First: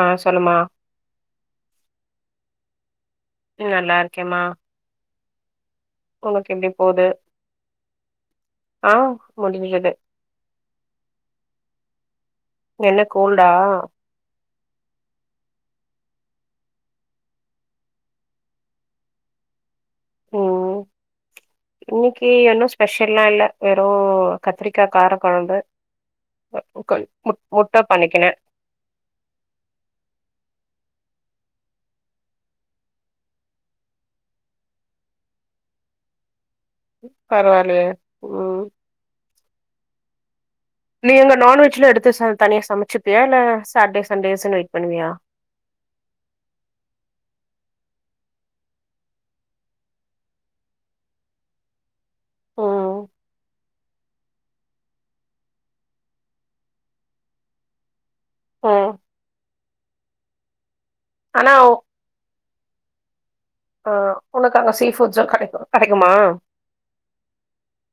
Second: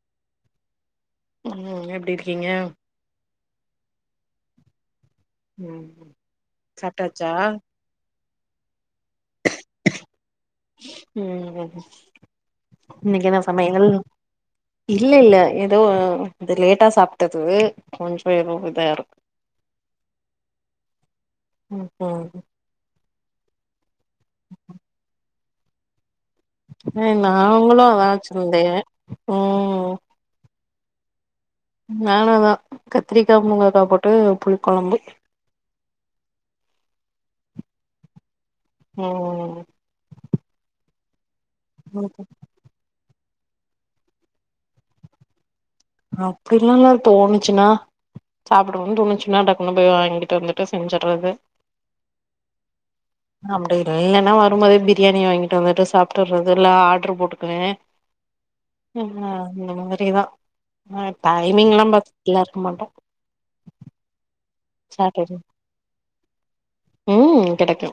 ஆஹ் சொல்லுமா உம் எப்படி இருக்கீங்க நல்லா இருக்கேம்மா உம் உனக்கு எப்டி சாப்டாச்சா ஆஹ் முடிஞ்ச்சது [unintelligible] என்ன இன்னைக்கு கோல்டா சமையல் இல்ல இல்ல ஏதோ வந்து லேட்டா சாப்பிட்டது கொஞ்சோ எதுவும் இதா இருக்கு உம் ம் இன்னைக்கு என்ன ஸ்பெஷ பெஷல்லா இல்ல வெறும் கத்திரிக்கா கார குழம்பு ஏ நாங்களு [unintelligible] உம் நானும்தா கத்திரிக்கா முங்கக்கா போட்டு புளி குழம்பு பரவாயில்லையே உம்ம்ம் நீங்க நான்வெஜ்ல எடுத்து ச தனியா சமைச்சு ப்பியா இல்ல சாட்டே சண்டேஸ்னு வெயிட் பண்ணுவியா அப்படிலா இல்ல தோணுச்சுன்னா சாப்பிடன்னனு தோணுச்சுன்னா டக்குனு போய் வாங்கிட்டு வந்துட்டு செஞ்சடுறது ம் அப்படி இ இல்லைன்னா வரும்போதே பிரியாணி வாங்கிட்டு வந்துட்டு சாப்பிட்டுறது இல்ல ஆர்டரு போட்டுக்குவேன் ம் ஹம் ஹ இந்த மாறிதான் ஆஹ் ஆனா டைமிங் எல்லா பாத்ததுல மாட்டே ஆஹ் உனக்கு அங்க சீஃபுட்ஸும் கிடைக்கும் கிடைக்குமா ம் கெடைக்கு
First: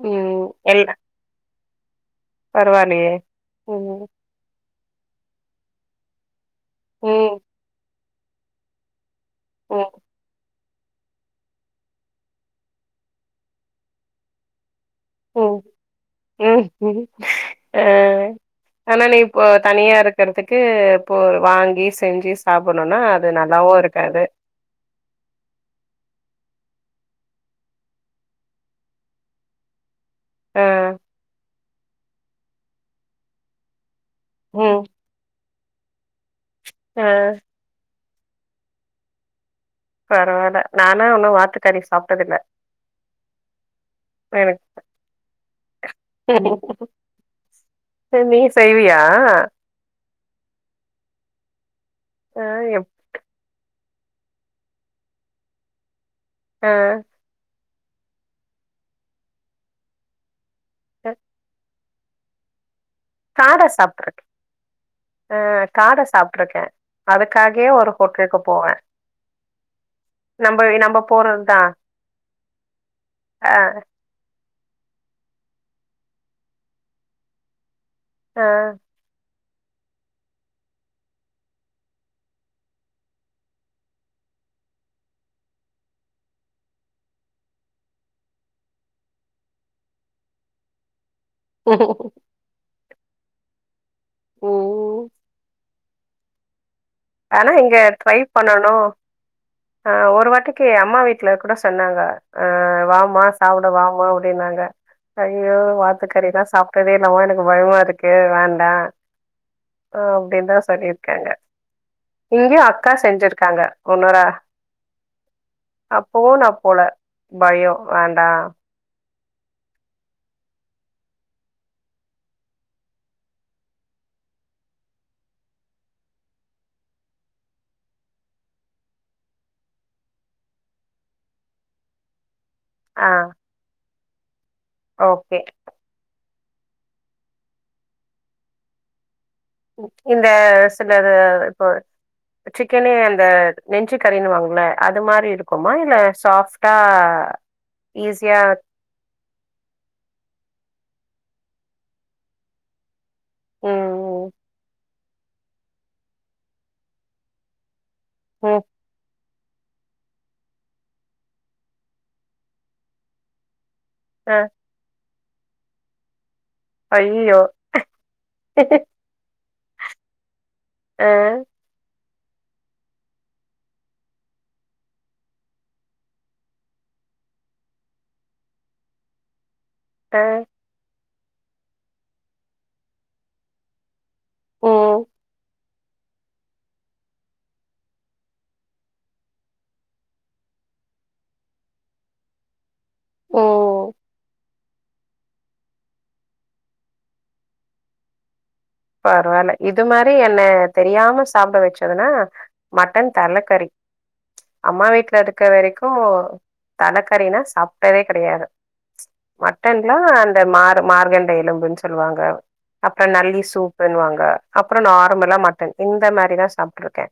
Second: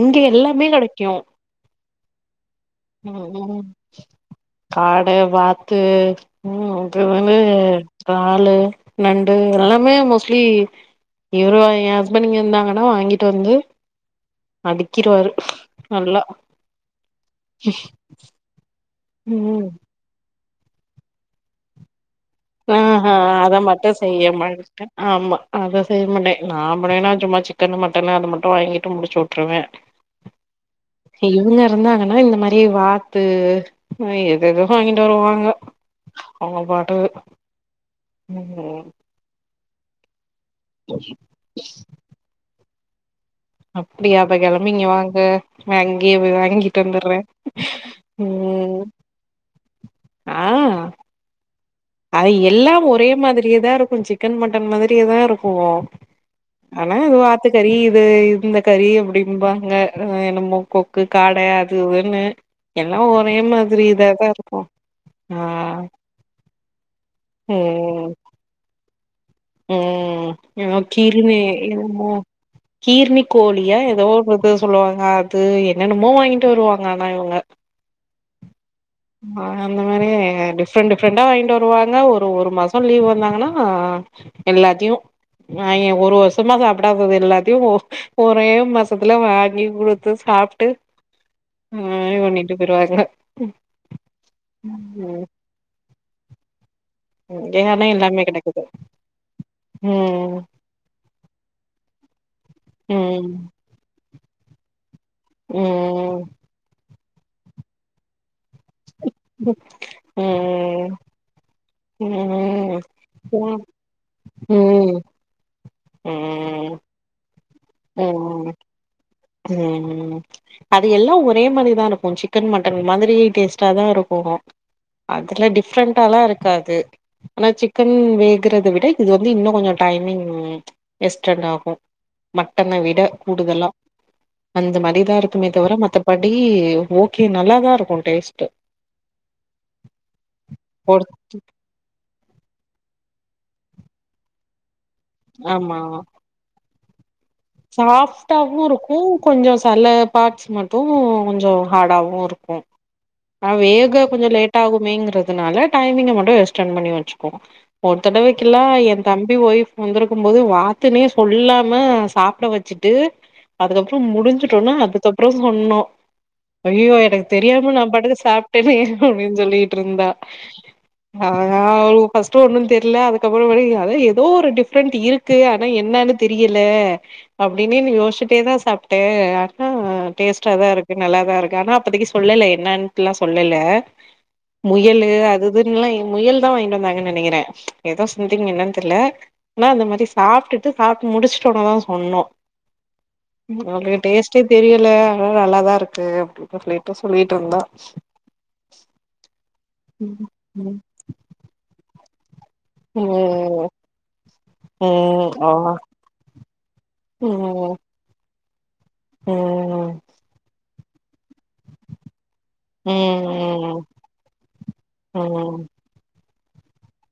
இங்க உம் எல்லாமே எல்ல கெடைக்கு பரவில்லையே ம் ம் உம் உம் காட வாத்து உம் அப்பறோ வந்து ம் காலு நண்டு எல்லாமே ம் மோஸ்ட்லி இவருவ என் ஹஸ்பண்ட் இங்க இருந்தாங்கடா வாங்கிட்டு வந்து அடுக்கிருவாரு உம் நல்லா உம் உம் ஆஹ் ஆனா நீ இப்போ ம் தனியா இருக்கிறதுக்கு க்கு போ வாங்கி செஞ்சு சாப்புட்ணுன்னா இஹ் ஹா அது அத நல்லாவு மட்டும் இருக்காது செய்ய மாட்டேன் ஆமா அத செய்யமட்டேன் நா அப்பற ஏனாச்சும்மா சிக்கன்னு மட்டனு அத மட்டும் வாங்கிட்டு முடிச்சுவுட்டுருவேன். அஹ் இருந்தாங்கன்னா இந்தமாறி வாத்து ஆ எதுஎதோ ம் வாங்கிட்டு வருவாங்க அவங்க பாட்க்கு ஆ உம் ஹூம் பரவால் ல நானா உன்னு வாத்துக்கறி சாப்ட்டதில்ல அப்படியா அப்ப எனக்கு கெளம்பி இங்க வாங்க, நா இங்கியே போய் ம். வாங்கிட்டு வந்துட்றேன் நீ உம் செய்வியா ஆஹ் அது ஆ எல்லாம் எப் ஒரே மாதிரியேதா இருக் கொஞ் சிக்கன் மட்டன் மாதிரியேதா இருக்கு ஆ ஆனா அது வாத்து கறி இது இந்த கறி அப்பிடிம்பாங்க அஹ் என்னமோ கொக்கு காட அத் து வெண்ணு எல்லா ஒரே காட மாதிரி சாப்ட்ருக்கே இதாதா இருக்கு ஆஹ் கே அதுக்காகயே ஒரு ஹோட்லுக்கு போவேன் ம் எதோ கீர்ணி போறதுதா என்னமோ கீர்ணி ஆ கோழியா எதோ ஒருக் கோ சொல்லுவாங்க அது என்னென்னமோ வாங்கிட்டு வருவாங்க ஆனா இவங்க ஆ அ அந்தமாரி டிஃப்ரெண்ட் டிஃப்ரெண்டா வாங்கிட்டு வருவாங்க, ஒரு ஒரு மாசம் லீவ் வந்தாங்கன்னா எல்லாத்தையும் ஆ எ ஒரு வருஷமா சாப்பிடாதது எல்லாத்தையு ஒ ஒரே மாசத்துல வாங்கி குடுத்து சாப்ட்டு ஆஹ் இது பண்ணிட்டு போய்ருவா மேடொ ம் ம் ஆனா இங்க ட்ரை பண்ணணு அ ஒரு ம் வாட்டிக்கு அம்மா வீட்டுல கூட சொன்னாங்க ஆஹ் வாமா ம் சாப்ட வாமா அப்டி அப்டின்னாங்க ஐயோ ம் வாத்துக்கறிதா சாப்டதேல் என்னமோ எனக்கு பயமா இருக்கு வேண் டா ம் அப்டின்தா ம் சொல்லியிருக்காங்க ம் இங்கெயு அக்கா செஞ்சிருக்காங்க ம் ஒன்னுரா அப்போவு நா ம் போல பயொ வேண்டா ம் ம் அது எல்லா ஒரே மாரிதாருக்கு சிக்கன் மட்டன் மாதிரி டேஸ்டாதா இருக்கு அதுல டிஃப்ரெண்ட்டாலா இருக்காது ஆனா சிக்கன் வேகுறத விட இது வந்து இன்னு கொஞ்சொ டைமிங் எஸ்டண்ட் ஆகு மட்டன விட ஆ கூடுதலா அந்த மாரிதா இருக் ஓகே குமே தவர மத்தப்ப அப்டி ஓகே நல்லாதா இருக்கும் டேஸ்ட்டு இந்த ஒரு சிலது இப்போ சிக்கனே அந்த நெஞ்சு கறின்னுவாங்கல்ல அது மாரி இருக்குமா ஆமா இல்ல சாஃப் தா சாஃப்டாவு இருக்கும் கொஞ்சோ செல பார்ட்ஸ் மட்டு கு கொஞ்சோ ஹார்டாவு இருக்கும் ஆ வேக ம் கொஞ்சம் லேட்டாகுமேங் ன்றதுனால டைமிங்க மட்டு எஸ்ட்டண்ட் பண்ணி வச்சுக்குவோ ஒரு ம் தடவைக்குலா என் தம் பி ஒய்ஃப் வந்திருக்கும் போது வாத்துனே சொல்லாம சாப் ட வச்சுட்டு அதுக்கப்புறம் ஆ முடிஞ்சுட்டோன அது க்கப்புறோ சொன்னோ அய்யோ எனக்கு ஐயோ தெரியாம நா பாட்டுக்கு சாப்ட்டனே அப்படின்னு சொல்லி ட்ருந்தா ஆ ஆனாவ் ஃபர்ஸ்ட் ஒன்னும் தெர்ல அதுக்கப்புறமேட்டு அத ஏதோ ஒரு டிஃப்ரெண்ட் இருக்கு ஆனா என்னான்னு தெரியல அப்படின்னு யோசிசிட்டே தா சாப்ட்டே ஆ ஆ டேஸ்ட்டா தா இருக்கு நல்லாதா இருக்கு ஆனா அப்பதிக்கு சொல்லல என்னான்ட்டுலா சொல்லல ம் முயலு அதுஅதுனுலா முயல் தா வாங்கிட்டு வந்தாங்கன்னு நெனக்கிறே ஏதோ சம்த்திங் என்னான் தெர்ல ஆனா அந்த மாரி சாப்ட்டுட்டு சாப்ட்டு முடிச்சுட்டு ஒடனதா சொன்னோ ம் அது டேஸ்ட்டே தெரியல ஆனா நல்லாதா இருக்கு அப்டின்னு சொல்லிட்டு சொல்லிட்ருந்தா பரவால்ல இது மாரி என்ன தெரியாம சாப்ட வச்சதுன்னா மட்டன் ம் தலக்கறி அம்மா வீட்ல ம் இருக்க ஆ வரைக்கு ம் தலக்கறினா ம் சாப்ட்டதே கெடையாது ம் மட்டன்லாம் அந்த மாறு மார்கன் எலும்புனு சொல்லுவாங்க அப்புறம் நல்லி ம் சூப் வாங்க அப்புறம் நார்மலா ம் மட்டன் இந்த மேரி தா சாப்ட்ருக்கே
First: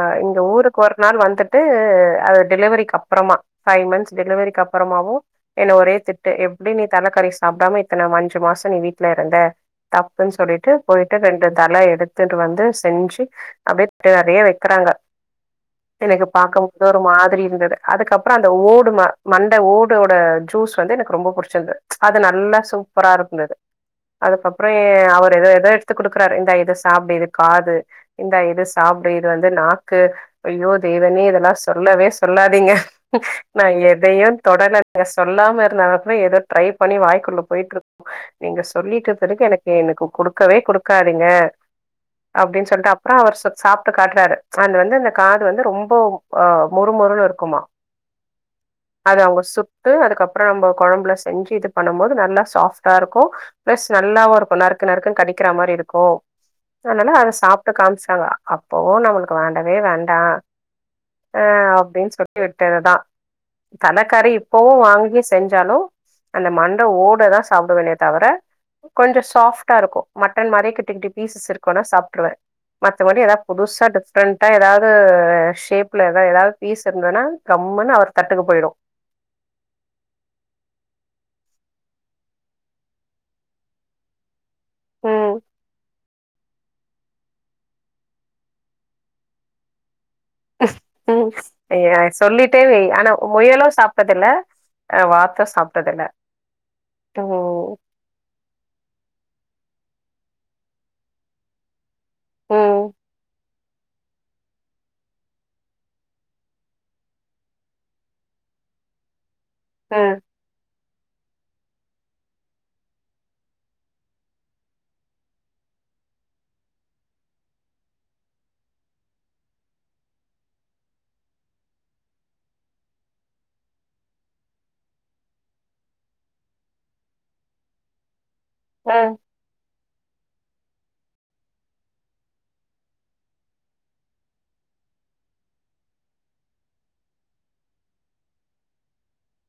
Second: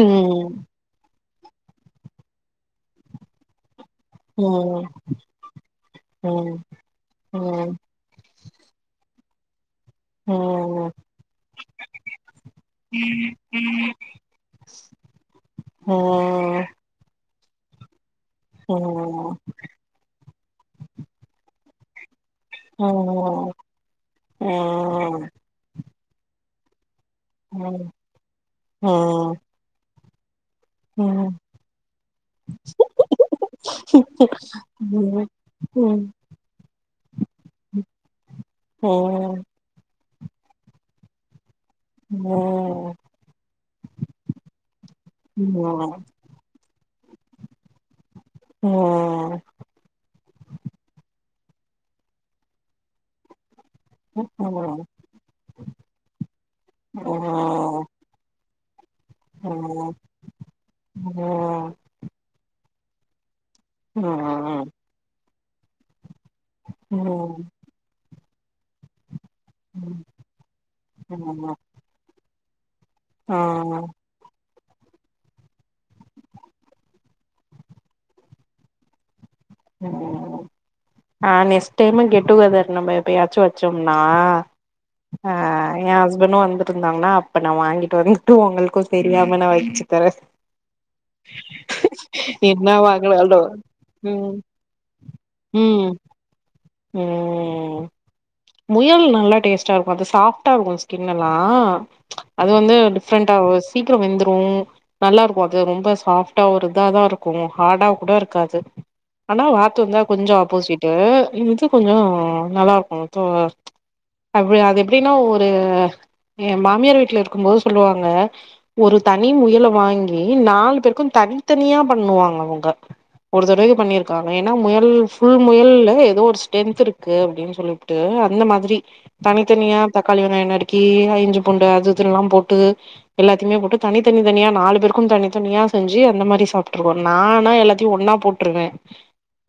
ம் இங்க ம் ஊருக்கு ஒரு நாள் வந்துட்டு ட்டு அது டெலிவரிக்கு அப்புறமா பைவ் மந்த்ஸ் டெலிவரிக்கு ம் அப்றமாவு என்ன ஒரே ம் திட்டு ம் ம் ம் ம் ம் ம் ம் ம் ம் எப்படி நீ தலக்கறி ம் சாப்பிடாம இத்தனை அஞ்சு மாசம் நீ வீட்டுல அந்த த ந்துனு சொல்லிட்டு போய்ட்டு ரெண்டு தல எடுத்துட்டு வந்து செஞ்சு அப்படிய நிறைய வைக்கிறாங்க எனக்கு பாக்கபோது ஒரு மாதிரி இருந்தது அதுக்கப்புறம் அப்புறம் அந்த ஓடு மண்டை ஓடோட ஜூஸ் வந்து எனக்கு ரொம்ப படிச்சிது நல்லா சூப்பரா இருந்தது அதுக்கப்புறம் ஏ அவர் எத ஏத த்து குடுக்குறாரு இந்தா இதஸ் சாப்டு இது காது இந்த இது சாப்டு இது வந்து நாக் க்கு அய்யோ தேவனே இதெல்லாம் சொல்லவே சொல்லாதீங்க நான் எதையும் தொடல நீங்க சொல்லாம இருந்தாக்கு ஏதோ ட்ரை பண்ணி வாய்குள்ள போயிட்டு இருக்கோம் நீங்க சொல்லிட்ட பிறகு எனக்கு எனக்கு குடுக்கவே குடுக்காதிங்க அப்டின் சொல்லிட்டு அப்றோ அவர் ச சாப்ட்டு காட்றாரு ஆண்ட் வந்து அந்த காது வந்து ரொம்ப ம் அ மொறுமொறுன்னு இருக்குமா அது அவங்க சுட்டு அதுக்கப்ற நம்ப கொழம்ல செஞ்சு இது பண்ணும் போது நல்லா சாஃப்ட்டா இருக்கு பிளஸ் நல்லாவும் இருக்கும் கொ நர்க்கு ம் நர்க்குன் கடிக்கிற மாதிரி இருக்கும் அதனால ம் அதை சாப்பிட்டு ம் காமிச்சாங்க ஆ ஓஹ் நம்மளுக்கு ஆ வேண்டவே வேண்டாம் அஹ் அப்படின் சொல்லி எடுத் டினதான் தலைக்கறி இப்பவும் வாங்கி செஞ்சாலும் அந்த மண்டை ஓட தான் சாப்பிடுவேனே தவிர கொஞ்ச சாப்டா இருக்கு மட்டன் மாதிரே கிட்ட கிட்டி பீசஸ் இருக்கு நான் சாப்பிடு வேன் சாப்பிடுவேன் மத்தபடி எதா புதுசா டிஃப்ரெண்ட் டா ஏதாவுது ஷேப்ல எதா எதா பீஸ் இருந்தன்னா கம்முன்னு அவர் தட்டுக்கு போய்டு ஆ நெக்ஸ்ட் டைம் கெட்டுகெதர் நம்ம எப்பயாச்சு வச்சோம்னா ம் ஆ எ ஹஸ்பெண்டு வந்து து இருந்தாங்ன்னா அப்ப நா வாங்கிட்டு வந்துட்டு உங்களுக்கு தெரியாம நா வச்சு தரே ம் சொல்லிட்டே என்ன வை ஆனா வாங்கனாலு முயலு சாப்ட்டதுல ம் அ வாத்த ம் சாப்ட்டது இல்ல தோ ம் முயல் நல்லா டேஸ்டா இருக்கோ அது சாஃப்டா இருக்கு ஸ்கினுலா அது வந்து ம் டிஃப்ரெண்ட்ட ரோஸ்ட் சீக்கிரோ வெந்துரோ நல்லா இருக்கோ அது ரொம்ப சாஃப்ட்டா ஒரு இதாதா இருக்கோ ஹார்டா கூட இருக்காது ஆனா வாத்து இருந்த ம் கொஞ்சோ ஆப்போசிட் ட்டு இந்து கொஞ்சோ நல்லாருக்கோ து அது எப்டின்னா ஒரு எ மாமியார் வீட்ல இருக்கும் போது சொல்லுவாங்க ஒரு தனி முயல வாங்கி நாலு பேருக்கு தனித்தனியா பண்ணுவாங்க அவுங்க ஒரு தடவ பண்ணிருக்காங்க ஏன்னா முயல் ஃபுல் முயல்ல ஏதோ ஒரு ஸ்ட்ரென்த் இருக்கு அப்படினு சொல்லி ட்டு அந்த மாதிரி ம் தனித்தனியா தக்காளி வெங்காயோ நறுக்கி இஞ்சி பூண்டு அது இதுலா போட்டு எல்லாத்தையுமே போட்டு தனி தனி தனியா நாலு பேருக்கும் தனி தனியா செஞ்சு அந்த மாதிரி சாப்ட்றுவோ நாலா எல்லாத்தையு ஒண்ணா போட்றுவ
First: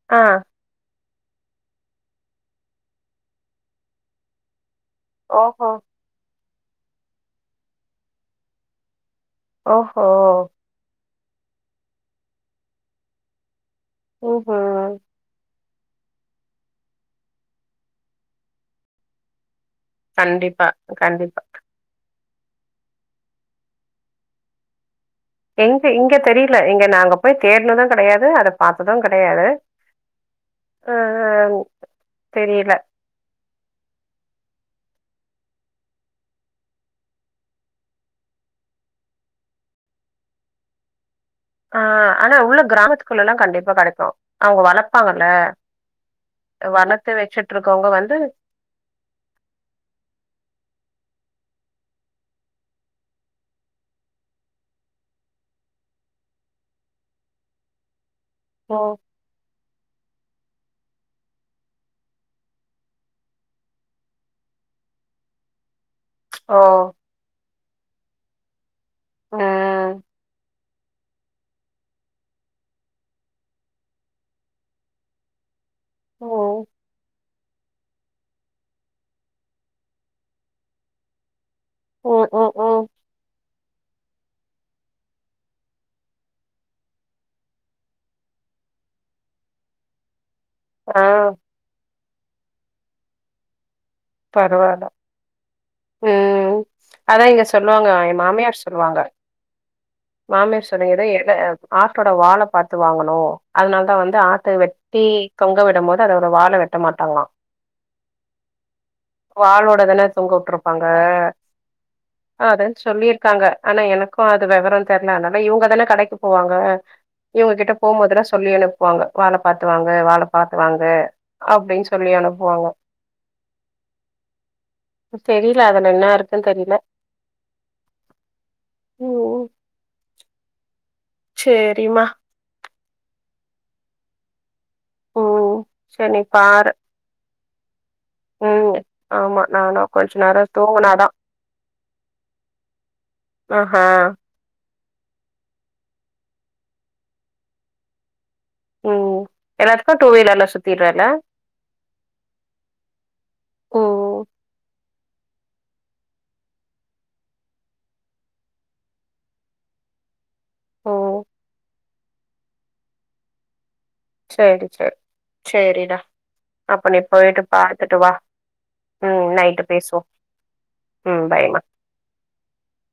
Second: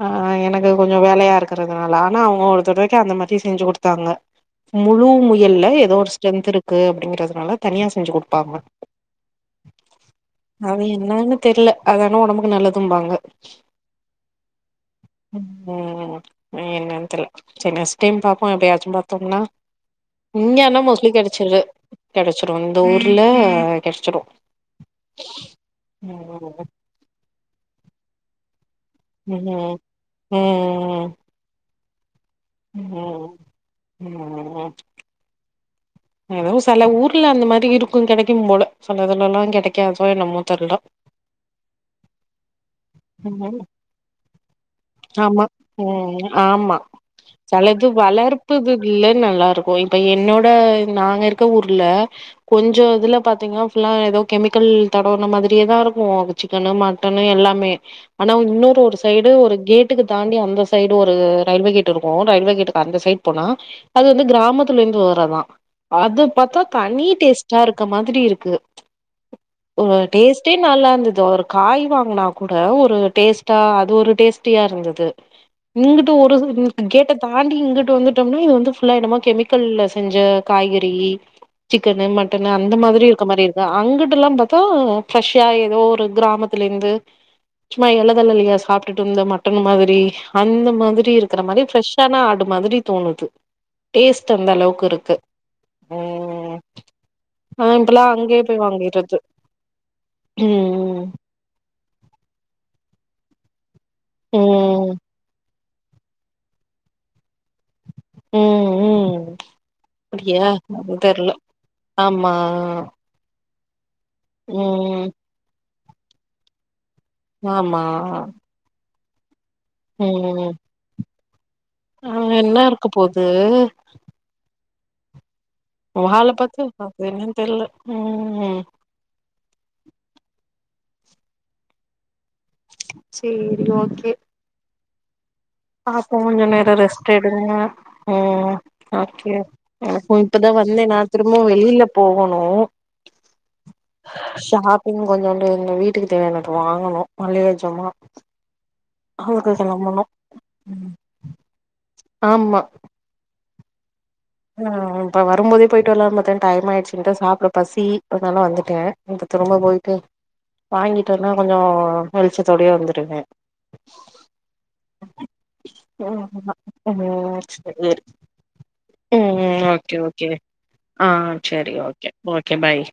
ஆ எனக்கு கொஞ் கொஞ்சோ வேலையா இருக்கிறதுனால ஆனா அவுங்க ஒரு தடவைக்கோ அந்த மாரி தி செஞ்சு குடுத்தாங்க முழு ஓஹோ முயல்ல ஏதோ ஒரு ஸ்ட்ரென்த் இருக்கு அப்டிங்கறதுனால தனியா செஞ்சு குடுப்பாங்க ஓஹோ தெரில அதானா ஒடம்புக்கு நல்லதும்பாங்க ம் ஹு ம் ஏ என்னனு தெர்ல சின்ன தேம் பாப்போ எப்பையாச்சு பார்த்தோம்னா இங்க கண்டிப்பா ஆனா மோஸ்ட்லி கண்டிப்பா கெடச்சுறுது கெடச்சுரோ இந்த ஊர்ல அ கெடச்சுரோ எங்க இங்க தெரில இங்க நாங்க போய் தேடனது கெடையாது அத பார்த்ததோ கெடையாது ம் அ ம் ம் இன்னு சில ஊர்ல அந்த மாரி இருக்கு கிடைக்கும் போல சிலதுலல்லா கிடைக்கதோ என்னமோ தெர்ல ஆ ஆனா உள்ள கிராமத்துக்குள்ளலா ம் கண்டிப்பா கடைக்கோ அவுங்க வளப்பாங்கல்ல ஆமா ம் ஆமா வளத்து வெச்சுட்டு சிலது ருக்கவங்க வந்து வளர்ப்புது இல்ல நல்லா இருக்கு இப்ப என்னோட நாங்க இருக்க ஊர்ல கொஞ்ச இதுல பாத்தீங்கன்னா ஃபுல்லா ஏதோ கெமிக்கல் தடவன மாதிரியேதா இருக்கும் சிக்கனு மட்டனு எல்லாமே ஆனா ஓ இன்னொரு ஒரு சைடு ஒரு கேட்டுக்கு தாண்டி அந் அந்த சைடு ஒரு ரயில்வே கேட்டு இருக்கோ ரயில்வே கேட்டுக்கு அந்த சைடு போனா அது வந்து கிராமத்துல இருந்து வர்றதா அது பாத்தா ஓ தனி டேஸ்ட் [unintelligible] இருக்க மாதிரி இருக்கு ஒரு ம் டேஸ்ட்டே நல்லா இருந்துது ஒரு காய் வாங்கனா கூட ஒரு டேஸ்ட்டா அது ஒரு டேஸ்ட்டியா ருந்தது இங்குட்டு ஒரு ம் கேட்ட தாண்டி இங்குட்டு வந்துட்டோம்னா இது வந்து ஃபுல்லா என்னமோ கெமிக்கல்ல செஞ்ச காய்கறி சிக்கனு ம் மட்டனு ம் அந்த ம் மாதிரி இருக்க மாரி இருக் அங்குட்டுலா பாத்தா ஃப்ரெஷ்ஷா ஏதோ ஒரு கிராமத்துலைந்து சும்மா எலதலலையா சாப்டுட்டு இந்த மட்டன் மாதிரி அந்த ஆ மாதிரி இருக்குற மாரி ஃப்ரெஷ் தனா ஆடு மாதிரி தோணுது டேஸ்ட் அந்தளவுக்கிருக்கு ம அதா இங்க ஆனா சொல்லுவாங்க இப்பல்லா என் அங்கயே மாமியார் போய் சொல்லுவாங்க வாங்கிறது மாமியார் சொல்லுங்கத ம் எத ஆட்டோட வாலப்பாத்து வா வாங்கணூ அதனா த வந்து ஆட்ட ம் வெட்டி கங் டவிடம் போது அதோட வால வெட்ட மாட்டாங்ளா ம் ம் வாலோடதன அப்டியா தொங்கவுட்டுருப்பாங்க அது தெர்ல ஆமா அதன் சொல்லிர்க்காங்க ஆனா எனக் கு அது வெவரொ ம் தெர்ல அனால இவுங்கதான கடைக்கு போவாங்க இவுங்ககிட்ட ஆமா போம்போதுல்லா சொல்லியனுப் வாங்க வாழப் பாத்து வாங்கு வால பாத்து வாங்கு அங்கென்ன இருக்க போது தெரியல அதுல என்ன வால இருக்குன்னு பாத்து தெரியல. அவ் என்னன் தெர்ல ஊம் செரிமா சேரி ஓகே ம். சரி பாப்போ நீ கொஞ்ஜொ பாரு. நேரோ ரெஸ்ட் எடுங்க உம் ம் ஓகே ஆமா நானு கொஞ்ச எனக்கும் நேரோ இப்பதா வந்தே நா தூங்குனாதா திரும்பவு வெளில போகணு ஆஹா ஷாப் இன்னு கொஞ்சோண்டு இங்க வீட்டுக்கு தேவையானது வாங்கணு மளிக ஜாமா உம் அதுக்கு எல்லாத்துக்கு கெளம்பணு டூ வீலர்ல சுத்தீர்றல ஓ ஞா இப்ப வரும்போதே பொயிட்டு வர்லான் பாத்தே டைம் ஆயிடுச்சுன்ட்டு சாப்ட பசி அதுனால வந்துட்டே இப்ப திரும்ப போய்ட்டு வாங்கிட்டு ம் வனா கொஞ்சோ வெளிச்சத்தோடயே வந்துருவே சேரி செர் சேரிடா ம் அப்ப ஆமா நீ பொயிட்டு பாத்துட்டு வா ம் ம்ம் நைட்டு ஓகே பேசுவோ ஓகே ஆ ம் பாய்மா செரி ஓகே ஓகே பாய்